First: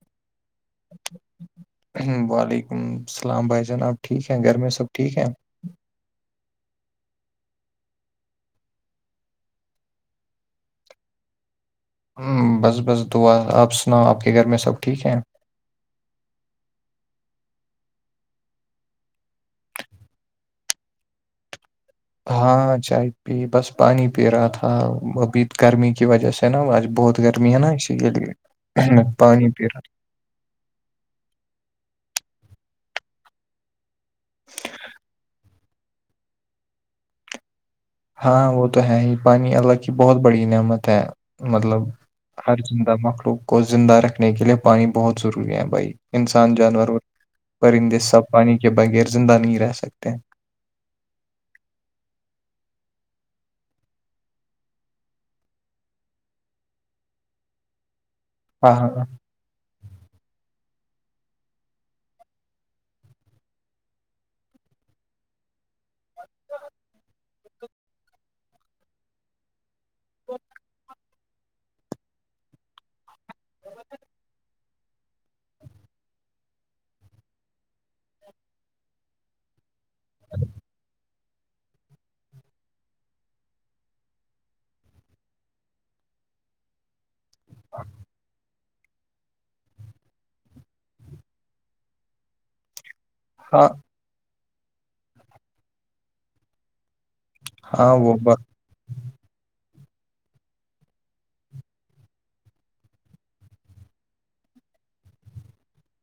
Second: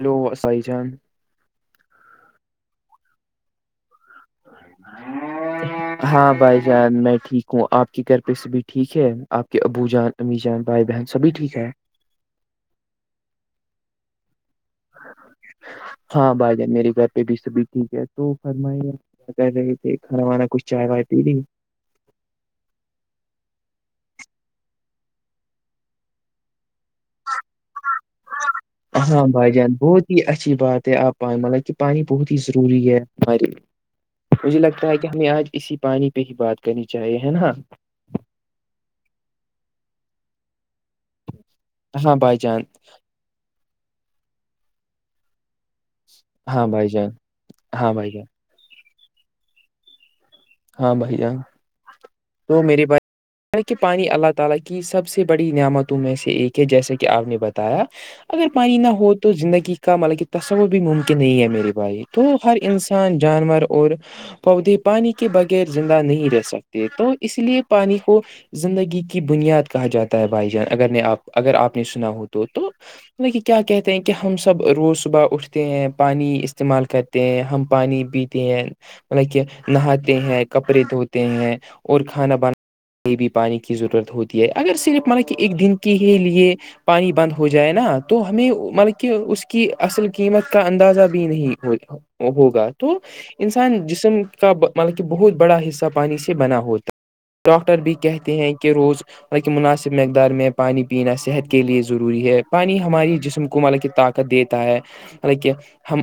Hello Sai جان وعلیکم السلام بھائی جان آب ٹھیک ہیں گھر میں سب ٹھیک ہے ہاں بھائی جان میں ٹھیک ہوں آپ کے گھر پہ سے بھی ٹھیک ہے آپ کے ابو جان امی جان بھائی بہن سبھی ٹھیک ہے ہ بس بس دعا آپ سناؤ آپ کے گھر میں سب ٹھیک ہیں ہاں بھائی جان میرے گھر پہ بھی سبھی ٹھیک ہے تو فرمائیے گ کہ رہے تھھی کھانا وانا کچھ چائے وات ت نہیں ہاں چائے پی بس پانی پی رہا تھا وہبھی گرمی کی وجہ سے نا آج بہت گرمی ہے نا یل پانی پیر یہ اچھی بات ہے آپ پانی مطلب کہ پانی بہت ہی ضروری ہے ہمارے لیے مجھے لگتا ہے کہ ہمیں آج اسی پانی پہ ہی بات کرنی چاہیے ہے نا ہاں وہ تو ہے ہی پانی اللہ کی بہت بڑی نعمت ہے مطلب ہاں بھائی ہر جان زندہ مخلوق کو زندہ رکھنے کے لیئے پانی بہت ضروری ہے بھائی انسان ہاں بھائی جانور جان ہاں پرندے بھائی سا جان پانی کے بغیر زندہ نہیں رہ سکتے ہاں بھائی جان تو میری بس [inaudible] اگر ہاں پانی نہ ہاں ہو تو زندگی کا مطا کہ تصور بھی ممکن نہیں ہے میرے بھائی تو ہر انسان جانور اور پودے پانی کے بغیر زندہ نہیں رہ سکتے تو اس لیے پانی کو زندگی کی بنیاد کہا جاتا ہے بھائی جان اگر نے آپ اگر آپ نے سنا ہو تو تو مطل کہ کیا کہتے ہیں کہ ہم سب روز صبح اٹھتے ہیں پانی استعمال کر ہیں ہم پانی پیتے ہیں مطلب کہ نہا ہیں کپڑے دھوتے ہیں اور کھانا بناانا یہ بھی پانی کی ضرورت ہوتی ہے اگر صرف ملب کہ ایک دن کے ہی لیے پانی بند ہو جائے نا تو ہمیں مطلب کہ اس کی اصل قیمت کا اندازہ بھی نہیں ہو ہوگا تو ہاں انسان جسم کا مطلب کہ بہت بڑا حصہ پانی سے بنا ہوتا ڈاکٹر بھی ہاں وہ کہتے ہیں کہ روز حالکہ مناسب مقدار میں پانی پینا صحت کے لیے ضروری ہے پانی ہماری جسم کو مال کی طاقت کا دیتا ہے مط کہ ہم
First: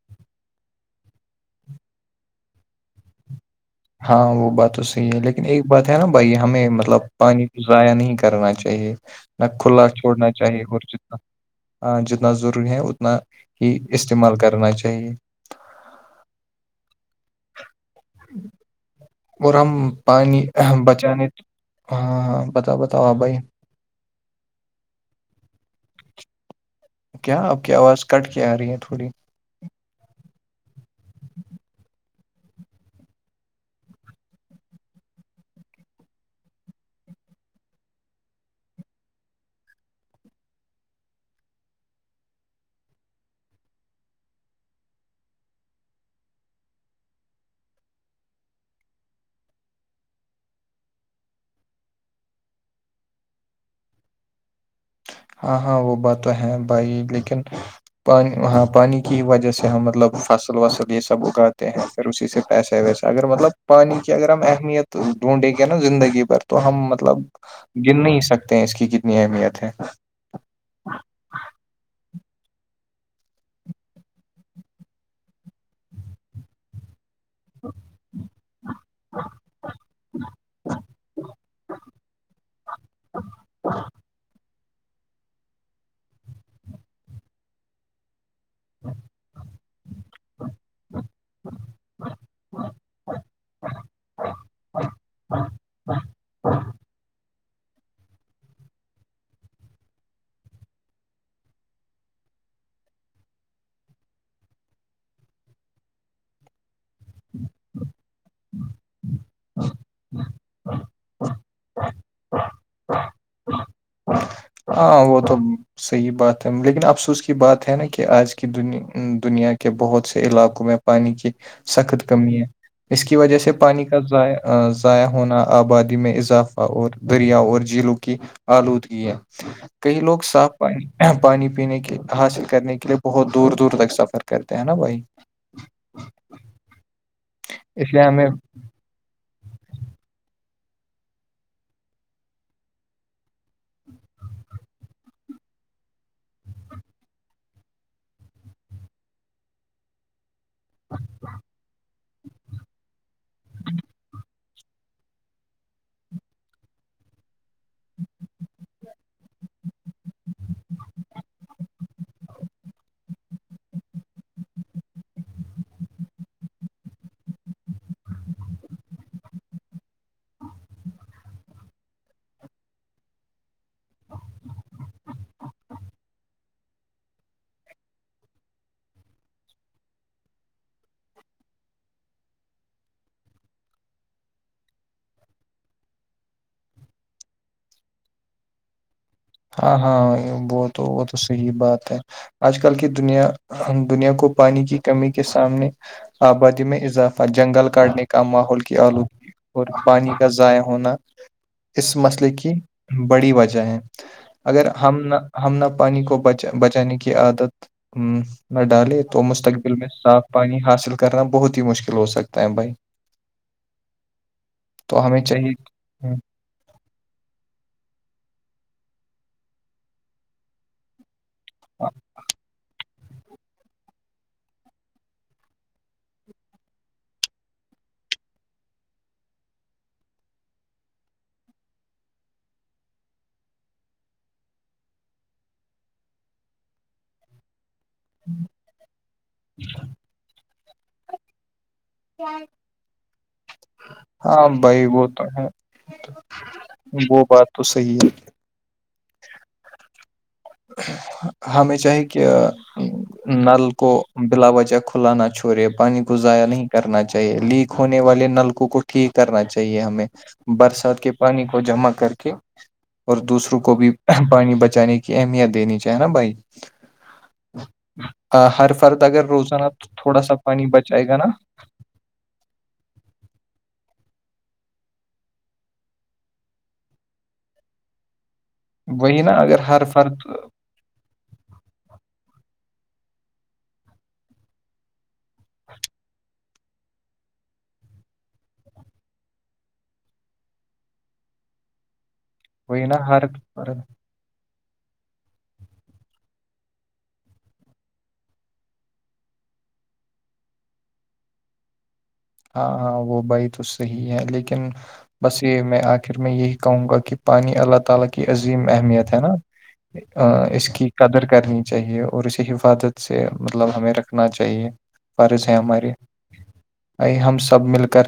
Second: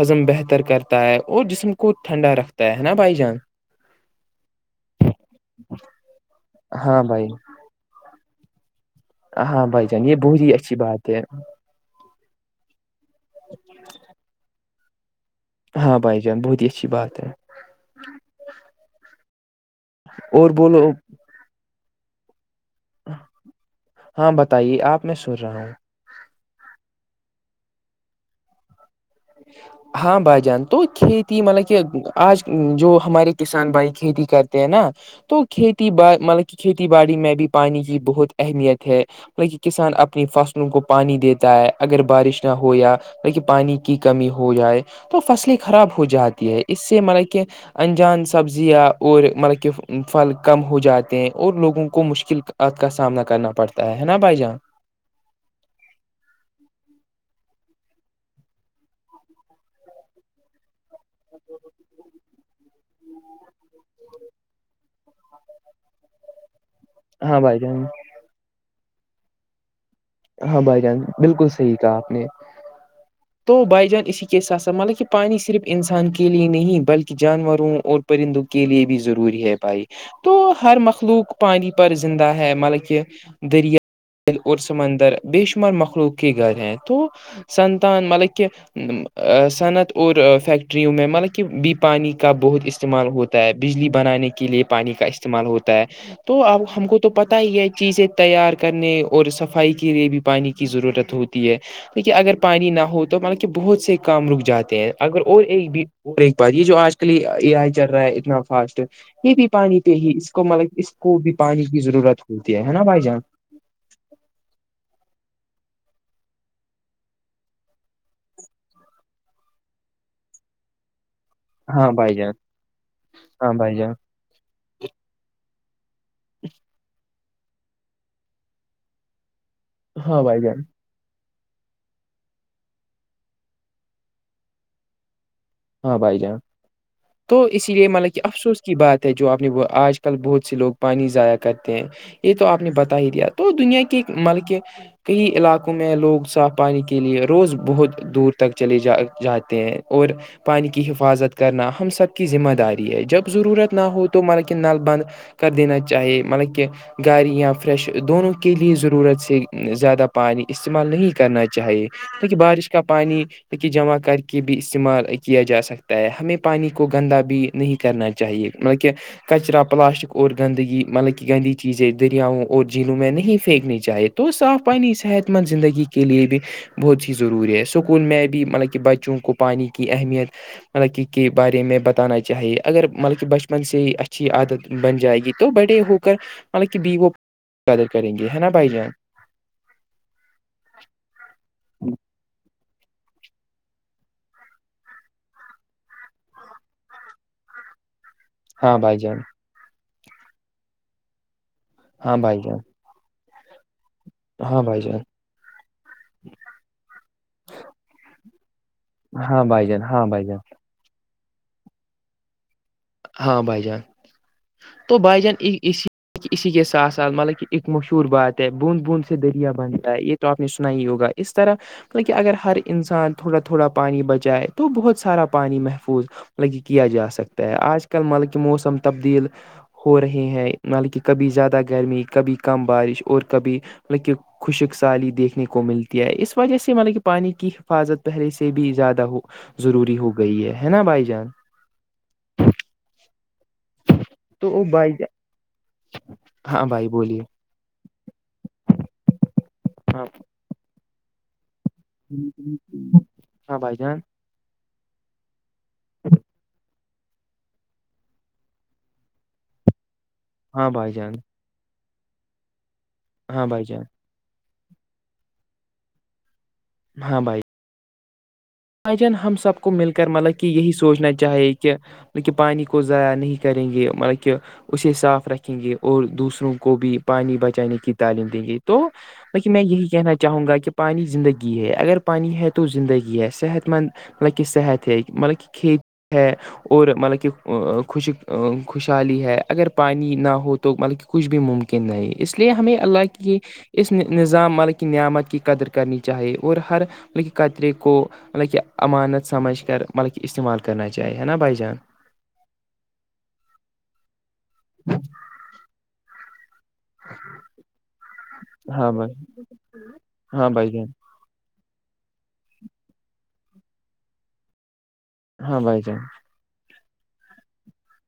ہضم بہتر کرتا ہے اور جسم کو ٹھنڈا رکھتا تو ہے نا بھائی جان ہاں وہ بات تو صحیح ہے لیکن ایک بات ہے نا بھائی ہمیں مطلب ہاں بھائی پانی ضائع نہیں کرنا چاہیے نہ ہاں بھائی کلا جان یہ چھوڑنا بہت ہی چاہیے اچھی اور بات جنا ہے ہ جتنا ضروری ہے اتنا ہی استعمال کرنا چاہیے ہاں بھائی جان بہت ہی اچھی بات ہے اور ہم پانی اور بولو بچانے ہاں ہاں بتاؤ بتاؤ آ بھائی ہاں بتائیے آپ میں سن رہا ہوں کیا آپ کی آواز کٹ کے آ رہی ہے تھوڑی ہاں بھائی جان تو کھیتی مطلب کہ آج جو ہمارے کسان بھائی کھیتی کرتے ہیں نا تو کھیتی با مطلب کہ کھیتی باڑی میں بھی پانی کی بہت اہمیت ہے لک کسان اپنی فصلوں کو پانی دیتا ہے اگر بارش نہ ہو یا ل پانی کی کمی ہو جائے تو فصلیں خراب ہو جاتی ہے اس سے مطل کہ انجان سبزیاں اور مطلب کہ پھل کم ہو جاتے ہیں اور لوگوں کو مشکل عت کا سامنا کرنا پڑتا ہے نا بھائی جان ہاں ہاں وہ بات تو ہے بھائی لیکن پانی ہاں پانی کی وجہ سے ہم مطلب فصل وصل یہ سب اگاتے ہیں پھر اسی سے پیسہ ویسہ اگر مطلب پانی کی اگر ہم اہمیت تو ڈھونڈے گا نا زندگی پر تو ہم مطلب ہاں بھائی جان گن نہیں سکتے ہیں اس کی کتنی اہمیت ہے ہاں بائی چانس بالکل صحیح کہا آپ نے تو بائی جان اسی کےس ساتھ س مطب کہ پانی صرف انسان کے لیے نہیں بلکہ جانوروں اور پرندوں کے لیے بھی ضروری ہے بھائی تو ہر مخلوق پانی پر زندہ ہے مطلب کہ دریا اور سمندر بے شمار مخلوق کے گھر ہیں تو سنتان مطلب کہ صنعت اور فیکٹریوں میں مطلب کہ بی پانی کا بہت استعمال ہوتا بجلی بنانے کے لیے پانی کا استعمال ہوتا ہے تو اب ہم کو تو پتا پتا ہی ہے چیزیں تیار کرنے اور صفائی کے لیے بھی پانی کی ضرورت ہوتی ہے توہ اگر پانی نہ ہو تو مطلب کہ بہت سے کام رک جاتے ہیں اگر اور ایک بھی اور ایک بات یہ جو آجل لی آ چل رہا ہے اتنا فاسٹ یہ بھی پانی پہ ہی کو مطلب اس کو بھی پانی کی ضرورت ہوتی ہے نا بھائی جان ہاں وہ تو صحیح بات ہے لیکن افسوس کی بات ہے نا کہ آج کی د دنیا کے بہت سے علاقوں میں پانی کی ہاں سخت بھائی جان کمی ہے اس کی وجہ سے ہاں بھائی پانی جان کا ائ ضائع ہونا آبادی میں اضافہ اور دریا اور جھیلوں کی آلودگی ہے کئی لوگ ہاں بھائی صاف جان پانی پانی پینے کے حاصل کرنے کے لیے بہت دور دور تک سفر کرتے ہیں نا بھائی ہاں بھائی جان تو اسی لیے اس مل کی ہمیں افسوس کی بات ہے جو آنے آج کل بہت سے لوگ پانی ضائع کرتے ہیں یہ تو آپ نے بتا ہی دیا تو دنیا کے مل کے کئی علاقوں میں لوگ صاف پانی کے لیے روز بہت دور تک چلے جا جاتے ہیں اور پانی کی حفاظت کرنا ہم سب کی ذمہ داری ہے جب ضرورت نہ ہو تو مطلب کہ نل بند کر دینا چاہیے مطلب کہ گاری یا فریش دونوں کے لیے ضرورت سے زیادہ پانی استعمال نہیں کرنا چاہیے تہ بارش کا پانی جمع کر کے بھی استعمال کیا جا سکتا ہے ہمیں پانی کو گندا بھی نہیں کرنا چاہیے بلکہ کچرا پلاسٹک اور گندگی مطلب کہ گندی چیزیں دریاؤں اور جھیلوں میں نہیں پھینکنی چاہے تو صاف پہنی صحت مند زندگی کے لیے بھی بہت سی ضروری ہے سکول میں بھی مطلب کہ بچوں کو پانی کی اہمیت مطلب کی کے بارے میں بتانا چاہیے اگر مطلب کہ بچپن سے ہی اچھی عادت بن جائے گی تو بڑے ہو کر مطلب کہ بی وہ قدر کریں گے ہے نا بھائی جان ہاں ہاں وہ تو وہ تو صحی بات ہے آج کل کی دنیا دنیا کو پانی کی کمی کے سامنے آبادی میں اضافہ جنگل کاٹنے کے کا ماحول کی ہاں بھائی جان آلودگی اور پانی کا ضائع ہونا اس ہاں مسئلے بھائی کی جان بڑی وجہ ہے ہاں اگر بھائی جان ہم ہم نہ پانی کو بچ بچانے کی عادت نہ ڈالے تو ہاں بھائی مستقبل جان میں ہاں صاف بھائی جان پانی حاصل کرنا بہت ہی مشکل ہو سکتا ہے بھائی ہاں بھائی جان تو ہمیں بھائی جان چاہیے اسی ہوں، اسی کے ساتھ ساتھ مطلب کہ ایک مشہور بات ہے بوند بوند سے دریا بنتا ہے یہ تو آپ نے سنا ہی ہوگا اس طرح مطلب کہ اگر ہر انسان تھوڑا تھوڑا پانی بچائے تو بہت سارا پانی محفوظ کیا جا سکتا ہے آج کللملکہ موسم تبدیل ہو رہے ہیں مے کہ کبھی زیادہ گرمی کبھی کم بارش اور کبھی مطلب کہ خشک سالی دیکھنے کو ملتی ہے اس وجہ سے مطلب کہ پانی کی حفاظت پہلے سے بھی زیادہ ہو ضروری ہو گئی ہے نا بھائی جان سن ہاں بھائی وہ تو ہے ہاں بھائی وہ بولیے بات تو صحیح ہے ہاں ہمیں چاہے کہ ہاں نل بھائی کو جان بلا وچہ کھلا نہ چھڑے پانی گزایا نہیں کرنا چاہیے لیک ہونے والے نلکوں کو ٹھیک کرنا چاہیے ہمیں ہاں بھائی برسات کے جان پانی کو جمع کر کے اور ہاں دوسروں بھائی کو جان بھی پانی بچانے کی کہ اہمیت دینی چاہیے نا بھائی ہاں بھائی ہر بھائی فرد جان اگر ہم سب روزانا کو تو مل کر تھوڑا سا مطلب کہ پانی یہی بچائے سوچنا گا نا چاہیے کہ مط کہ پانی کو ضائع نہیں کریں گے مطلب کہ اسے صاف رکھیں گے اور دوسروں کو بھی پانی بچانے کی تعلیم دیں گے تو وہی نا لیکن اگر میں ہر یہی کہنا فرد چاہوں گا کہ پانی زندگی ہے اگر پانی ہ تو زندگی صحت مند نہ کہ کہ صحت مطلب کہ کھیت ہے اور مطلب کہ خوش خوشحالی ہے اگر پانی نہ ہو تو مطلب کہ کچھ بھی ممکن نہیں اس لیے ہمیں وہی اللہ نا کی ہر اس نظام ملک کی نعمت کی قدر کرنی چاہیے اور ہر م قطرے کو مطلب کہ امانت سمجھ کر مطلب کہ استعمال کرنا چاہی ہے نا بائی جان ہاں ہاں وہ بھائی تو صحی ہے لیکن بس یہ میں آخر میں یہی [inaudible] ہاں بھائی ہاں اس بھائی جان کی قدر کرنی چاہیے اور اسی حفاظت سے مطلب ہمیں رکھنا چاہیے فارض ہے ہاں بھائی ہمارے جان ہم سب مل کر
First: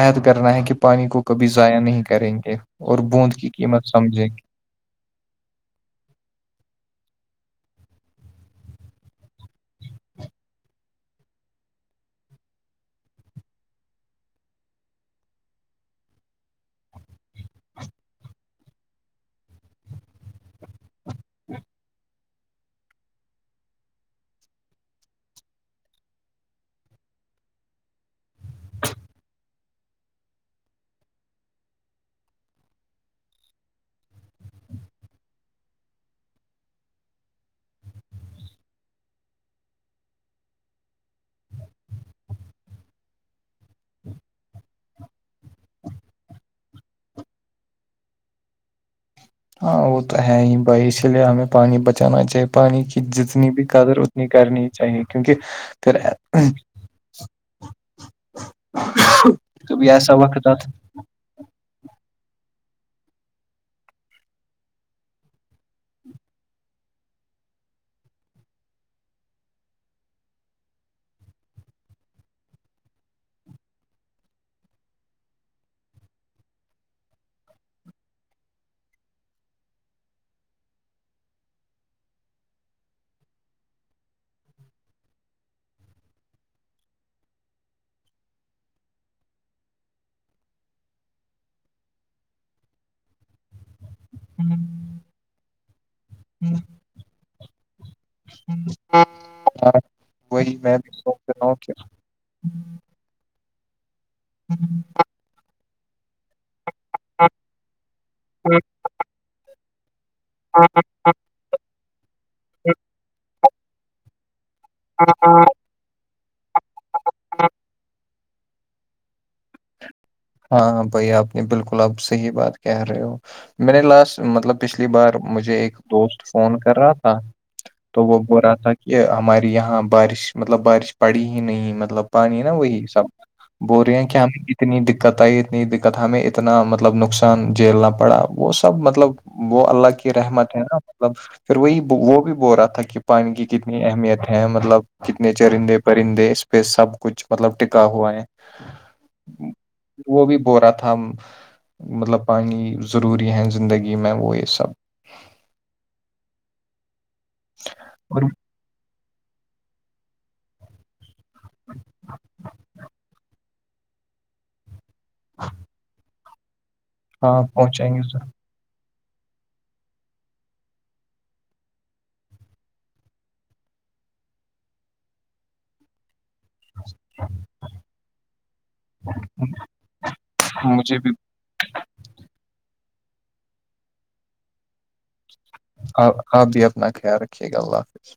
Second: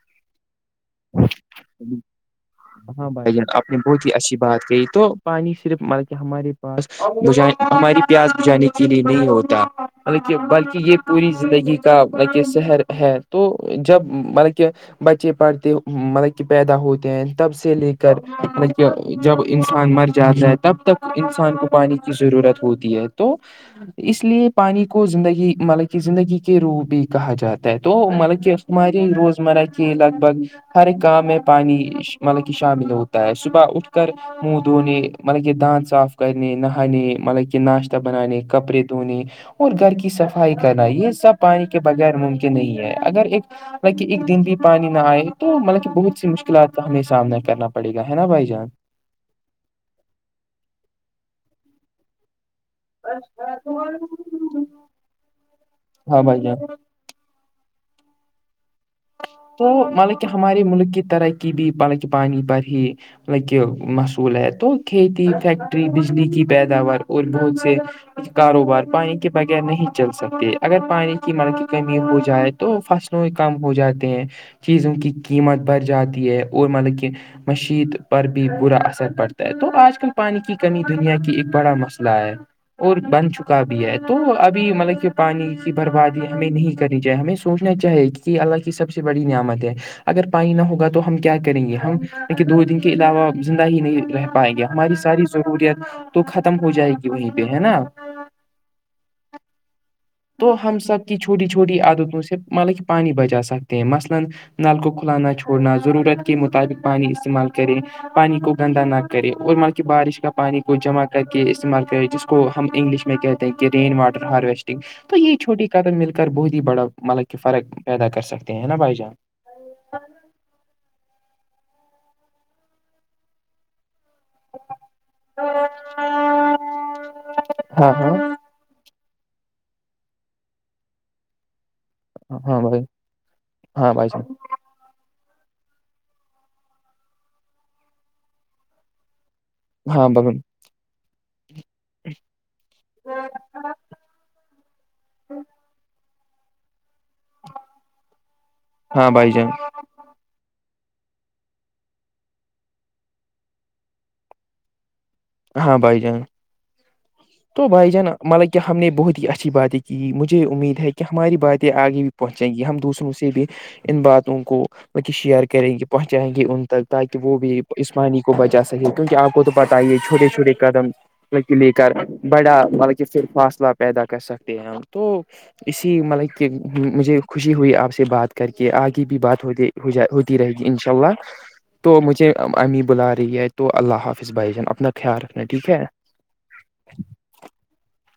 عد کرنا ہے کہ پانی کو کبھی ضائع نہیں کریں گے اور ہاں بوند بھائی جان کی آپ نے قیمت بہت ہی سمجھیں گے اچھی بات کہ تو پانی صرف بلکہ ہمارے پاس بج ہمارے پیاس بجانے کے لیے نہیں ہوتا مطلب کہ بلکہ یہ پوری زندگی کاطب کہ سہر ہے تو جب مطلب کہ بچے پڑھ مطلب کہ پیدا ہوتے ہیں تب سے لے کر مطلب کہ جب انسان مر جاتا ہے تب تک انسان کو پانی کی ضرورت ہوتی ہے تو اس لیے پانی کو زندگی مطلب کہ زندگی کے روح بھی کہا جاتا ہے تو مطلب کہ ہمارے روزمرہ کی لگ بھگ ہر ایک کام میں پانی مطلب کہ شامل ہوتا ہے صبح اٹھ کر منہ دھونے مطلب کہ داند صاف کرنے نہانے مطلب کہ ناشتہ بنانے کپڑے دھونے اور گھر کی صفائی کرنا یہ سب پانی کے بغیر ممکن نہیں ہے اگر ایک کہ ایک دن بھی پانی نہ آئے تو مطلب کہ بہت سی مشکلات کا ہمیں سامنا کرنا پڑے گا ہے نا بھائی جان ہاں وہ تو ہے ہی بھائی اسی لیے ہمیں پانی بچانا چاہی پانی کی جتنی بھی قدر اتنی کرنی چاہیے کیونکہ پھر [inaudible] ہاں بھائی جان تو کبھی ایسا مطلب کہ وقت ہمارے آتا ہے۔ ملک کی ترقی بھی مطلب کہ پانی پر ہی مط کہ مصول ہے تو کھیتی فیکٹری بجلی کی پیداوار اور بہت سے کاروبار پانی کے بغیر نہیں چل سکتے اگر پانی کی مرب کی کمی ہو جائے تو فصلوں کم ہو جاتے ہیں چیزوں کی قیمت بڑھ جاتی ہے اور مطلب کہ مشت پر بھی برا اثر پڑتا ہے تو آج کل پانی کی کمی دنیا کی ایک بڑا مسئلہ ہے اور بن چکا بھی ہے تو ابھی مطلب کہ پانی کی بربادی ہمیں نہیں کرنی چائے ہمیں سوچنا چاہے کہ اللہ کی سب سے بڑی نعمت ہے اگر پانی نہ ہوگا تو ہم کیا کریں گے ہم دو دن کے علاوہ زندہ ہی نہیں رہ پائیں گے ہماری ساری ضروریت تو ختم ہو جائے گی وہیں پہ ہے نا [inaudible] تو میں ہم بھی سب کی سوچ چھوٹی رہا ہوں کہ چھوٹی عادتوں سے مطلا کے پانی بچا سک مثلن کو کھلانا چھوڑنا ضرورت کے مطابق پانی استعمال کریں پانی کو گندا نہ کرے اور ملکہ بارش کا پانی کو جم کر کے استعمال کیا جس کو ہم انگلش میں کہتے ہیں کہ رین واٹر ہارویسٹنگ تو یہ چھوٹی قدم مل کر بہت ہی بڑا مطلب کہ فرق پیدا کر سکتے ہیں نا بھائی جان ہاںاں بھائی آپ نے بالکل آپ صحیح بات کہہ رہے ہو میں نے لاسٹ مطلب پچھلی بار مجھے ایک دوست فون کر رہا تھا ہاں تو وہ ہاں بول رہا تھا کہ ہمارے یہاں بارش مطلب بارش پڑی ہی نہیں مطلب مطلب پانی نا ہاں بھائی وہی سب بول ہاں رہے ہیں بھائی کہ جان ہم اتنی دقت آئی اتنی دقت ہمیں اتنا مطلب نقصان جیلنا پڑا وہ سب مطلب وہ اللہ ہاں کی بھائی رحمت ہے نا مطلب پھر وہی وہ بھی بول رہا تھا کہ پانی کی کتنی اہمیت ہے مطلب جتنے چرندے پرندے اس پہ سب کچھ مطلب ٹکا ہوا ہے ہاں بھائی جان وہ بھی ب رہا تھا مطلب پانی ضروری ہے زندگی میں وہ یہ سب ہاں بھائی جان تو بھائی جان اور مطلب کیا ہم نے بہت ہی اچھی باتیں کی مجھے امید ہے کہ کہ ہماری باتیں آگے بھی پہنچیں گی ہم دوسروں سے بھی ان باتوں کو وہ کہ شیئر کریں گی پہنچائیں گے ان تک تاکہ وہ ہاں بھی پہنچائیں گے اسمانی ضرور. کو بچا سکے کیونکہ آپ کو تو پتا ہی ہے چھوٹے چھوٹے قدم لے کر بڑا مطلب کہ پھر فاصلہ پیدا کر سکتے ہیں ہم تو اسی مطلب کہ مجھے خوشی ہوئی آپ سے بات کر کے آگے بھی بات ہوتے ہو جا ہوتی رہے گی انشاء مجھے اللہ [inaudible] تو مجھے امی بلا رہی ہے تو اللہ حافظ بھائی جان اپنا خیال رکھنا ٹھیک ہے آپ آپ بھی اپنا خیال رکھیے گا اللہ حافظ